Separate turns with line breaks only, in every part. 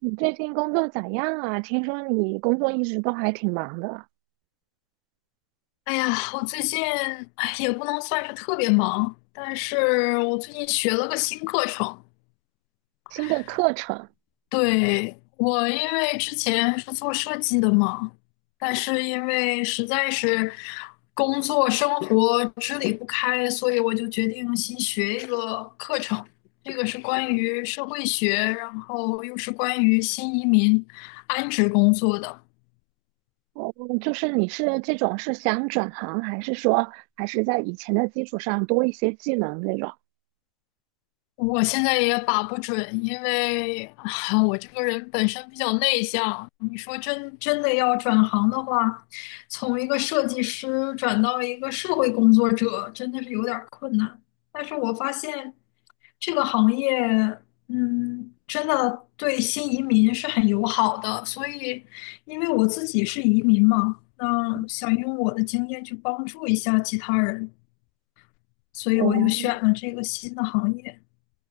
你最近工作咋样啊？听说你工作一直都还挺忙的。
哎呀，我最近也不能算是特别忙，但是我最近学了个新课程。
新的课程，
对，我因为之前是做设计的嘛，但是因为实在是工作生活支离不开，所以我就决定新学一个课程。这个是关于社会学，然后又是关于新移民安置工作的。
哦，就是你是这种是想转行，还是说还是在以前的基础上多一些技能这种？
我现在也把不准，因为啊，我这个人本身比较内向。你说真的要转行的话，从一个设计师转到一个社会工作者，真的是有点儿困难。但是我发现这个行业，真的对新移民是很友好的。所以，因为我自己是移民嘛，那想用我的经验去帮助一下其他人，所以我就
哦，
选了这个新的行业。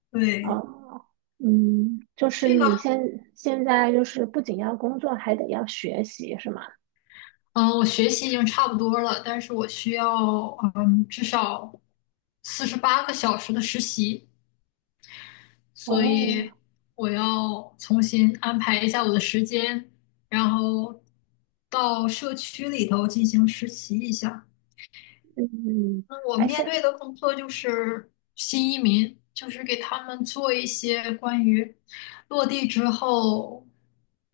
对。
哦，嗯，就是
这个，
你现在就是不仅要工作，还得要学习，是吗？
嗯，我学习已经差不多了，但是我需要，至少48个小时的实习，所以
哦，
我要重新安排一下我的时间，然后到社区里头进行实习一下。
嗯，
那我
而
面
且
对的工作就是新移民，就是给他们做一些关于落地之后，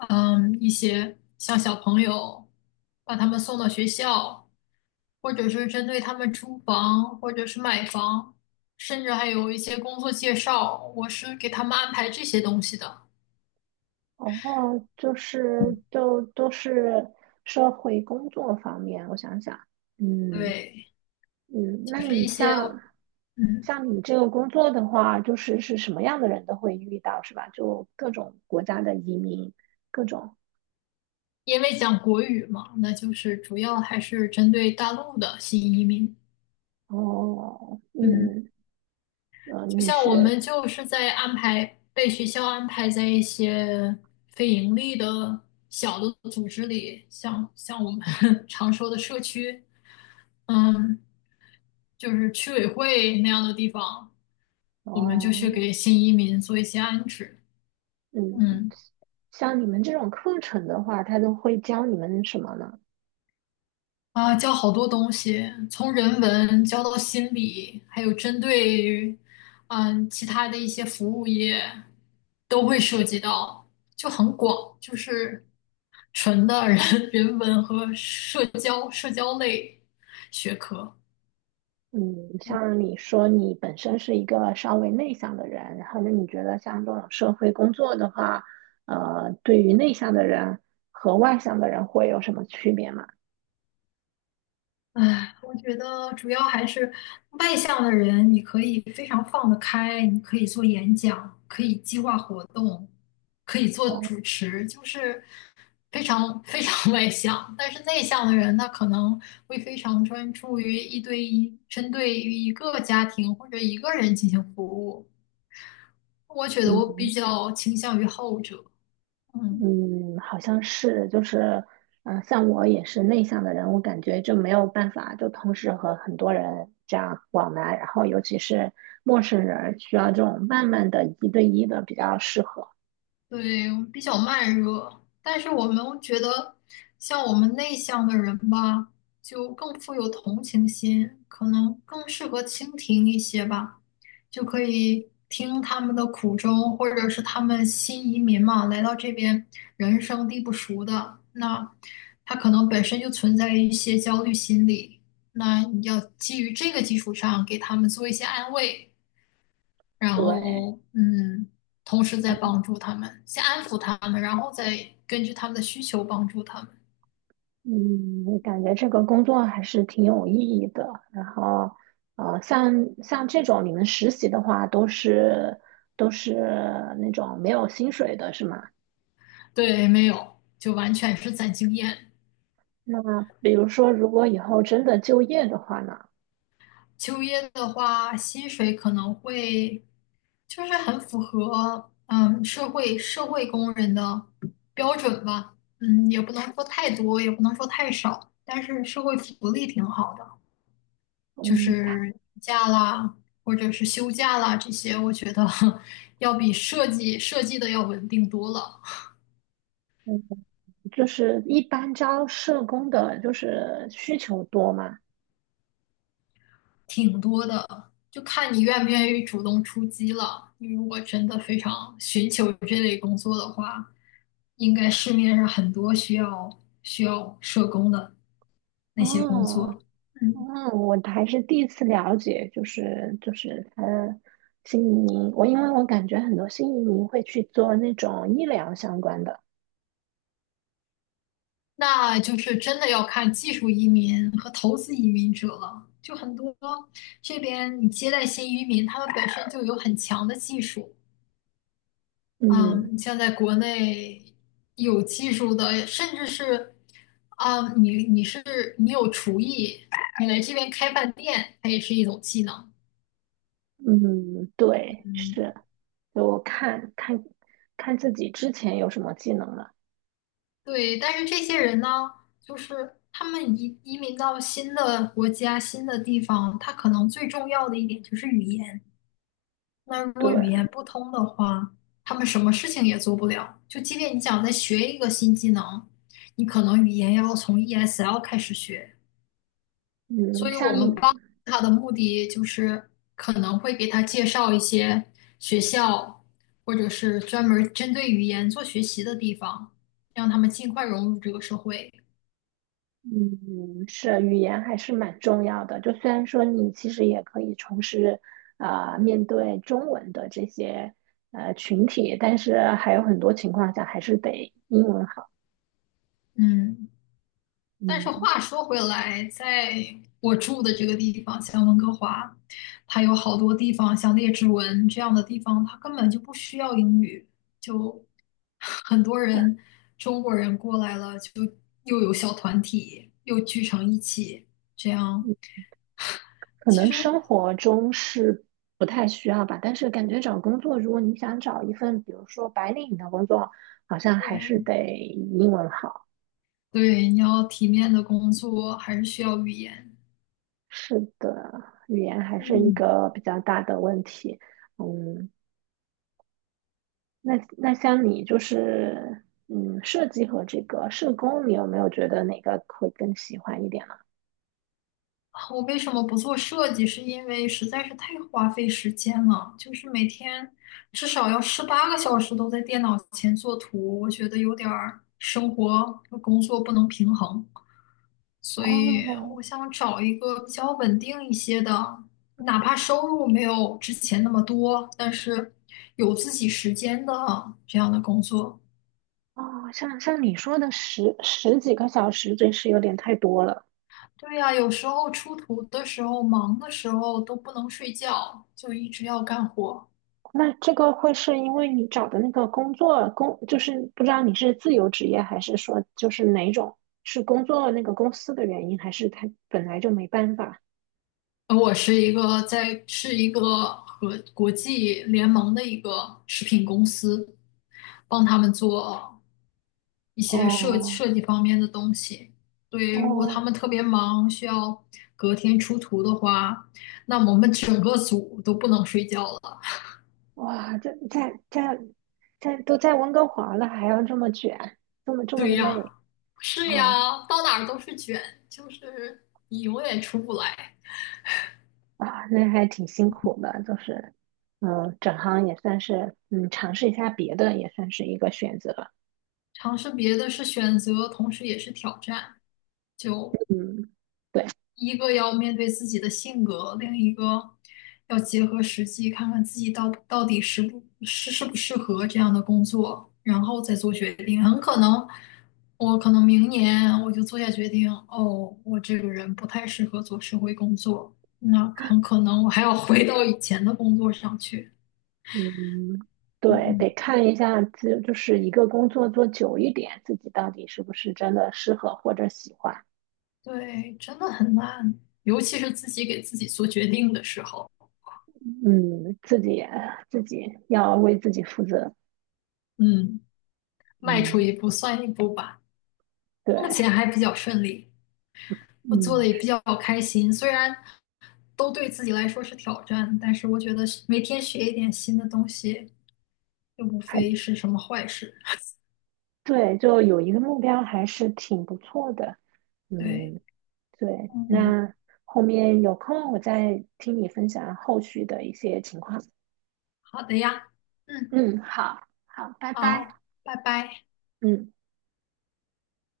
一些像小朋友，把他们送到学校。或者是针对他们租房，或者是买房，甚至还有一些工作介绍，我是给他们安排这些东西的。
哦，就是就都是社会工作方面，我想想，嗯
对，
嗯，
就
那
是
你
一些，
像
嗯，
像你这个工作的话，就是什么样的人都会遇到，是吧？就各种国家的移民，各种
因为讲国语嘛，那就是主要还是针对大陆的新移民。
哦，
嗯。
嗯
就
你
像我
是
们就是在安排，被学校安排在一些非盈利的小的组织里，像我们 常说的社区，嗯，就是区委会那样的地方，我们就去
哦，
给新移民做一些安置，
嗯。
嗯。
像你们这种课程的话，他都会教你们什么呢？
啊，教好多东西，从人文教到心理，还有针对于其他的一些服务业都会涉及到，就很广，就是纯的人 人文和社交类学科。
嗯，像你说你本身是一个稍微内向的人，然后那你觉得像这种社会工作的话，对于内向的人和外向的人会有什么区别吗？
唉，我觉得主要还是外向的人，你可以非常放得开，你可以做演讲，可以计划活动，可以做
哦，
主持，就是非常非常 外向。但是内向的人，他可能会非常专注于一对一，针对于一个家庭或者一个人进行服务。我觉得我
嗯
比较倾向于后者。嗯。
嗯，好像是，就是，嗯、像我也是内向的人，我感觉就没有办法就同时和很多人这样往来，然后尤其是陌生人，需要这种慢慢的一对一的比较适合。
对，比较慢热，但是我们觉得，像我们内向的人吧，就更富有同情心，可能更适合倾听一些吧，就可以听他们的苦衷，或者是他们新移民嘛，来到这边人生地不熟的，那他可能本身就存在一些焦虑心理，那你要基于这个基础上给他们做一些安慰。然
对，
后同时在帮助他们，先安抚他们，然后再根据他们的需求帮助他们。
嗯，我感觉这个工作还是挺有意义的。然后，呃，像像这种你们实习的话，都是那种没有薪水的，是吗？
对，没有，就完全是攒经验。
那比如说，如果以后真的就业的话呢，
秋叶的话，薪水可能会就是很符合社会工人的标准吧，也不能说太多，也不能说太少，但是社会福利挺好的。就
嗯，
是假啦，或者是休假啦这些，我觉得 要比设计的要稳定多了，
就是一般招社工的，就是需求多吗？
挺多的。就看你愿不愿意主动出击了。你如果真的非常寻求这类工作的话，应该市面上很多需要社工的那些工
哦，
作。嗯。
嗯，我还是第一次了解，就是他新移民，因为我感觉很多新移民会去做那种医疗相关的，
那就是真的要看技术移民和投资移民者了。就很多这边你接待新移民，他们本身就有很强的技术。
嗯
嗯，像在国内有技术的，甚至是你是你有厨艺，你来这边开饭店，它也是一种技能。
嗯，对，
嗯，
是，就我看看自己之前有什么技能了，
对。但是这些人呢，就是他们移民到新的国家、新的地方，他可能最重要的一点就是语言。那如果
对，
语言不通的话，他们什么事情也做不了。就即便你想再学一个新技能，你可能语言要从 ESL 开始学。
嗯，
所以我们帮他的目的就是可能会给他介绍一些学校，或者是专门针对语言做学习的地方，让他们尽快融入这个社会。
是语言还是蛮重要的，就虽然说你其实也可以从事啊面对中文的这些。群体，但是还有很多情况下还是得英文好。
嗯。但是
嗯，
话说回来，在我住的这个地方，像温哥华，它有好多地方，像列治文这样的地方，它根本就不需要英语，就很多人中国人过来了，就又有小团体，又聚成一起，这样
可
其
能
实。
生活中是不太需要吧，但是感觉找工作，如果你想找一份，比如说白领的工作，好像还是
对
得英文好。
对，你要体面的工作，还是需要语言。
是的，语言还是一
嗯。
个比较大的问题。嗯，那像你就是，嗯，设计和这个社工，你有没有觉得哪个会更喜欢一点呢？
啊，我为什么不做设计？是因为实在是太花费时间了，就是每天至少要十八个小时都在电脑前做图，我觉得有点儿生活和工作不能平衡，所以
哦
我想找一个比较稳定一些的，哪怕收入没有之前那么多，但是有自己时间的这样的工作。
哦，像你说的十几个小时，真是有点太多了。
对呀，有时候出图的时候，忙的时候都不能睡觉，就一直要干活。
那这个会是因为你找的那个工作，就是不知道你是自由职业还是说就是哪种，是工作那个公司的原因，还是他本来就没办法？
我是一个和国际联盟的一个食品公司，帮他们做一些设
哦
设计方面的东西。对，如果他
哦，
们特别忙，需要隔天出图的话，那我们整个组都不能睡觉了。
哇，这在都在温哥华了，还要这么卷，这么
对呀，
累
是
啊
呀，到哪儿都是卷，就是你永远出不来。
啊，那还挺辛苦的，就是整行也算是尝试一下别的也算是一个选择。
尝试别的是选择，同时也是挑战，就
嗯。
一个要面对自己的性格，另一个要结合实际，看看自己到底适不适合这样的工作，然后再做决定。很可能，我可能明年我就做下决定，哦，我这个人不太适合做社会工作，那很可能我还要回到以前的工作上去。
嗯，对，
嗯，
得看一下，是一个工作做久一点，自己到底是不是真的适合或者喜欢。
对，真的很难，尤其是自己给自己做决定的时候，
嗯，自己要为自己负责。
嗯，迈出
嗯，
一步算一步吧。
对，
目前还比较顺利。我做的
嗯，
也比较开心，虽然都对自己来说是挑战，但是我觉得每天学一点新的东西，又无
还
非是什么坏事。
对，就有一个目标还是挺不错的。
对，
嗯，对，
嗯，
那后面有空我再听你分享后续的一些情况。
好的呀，嗯，
嗯，好，好，拜拜。
好，拜拜。
嗯。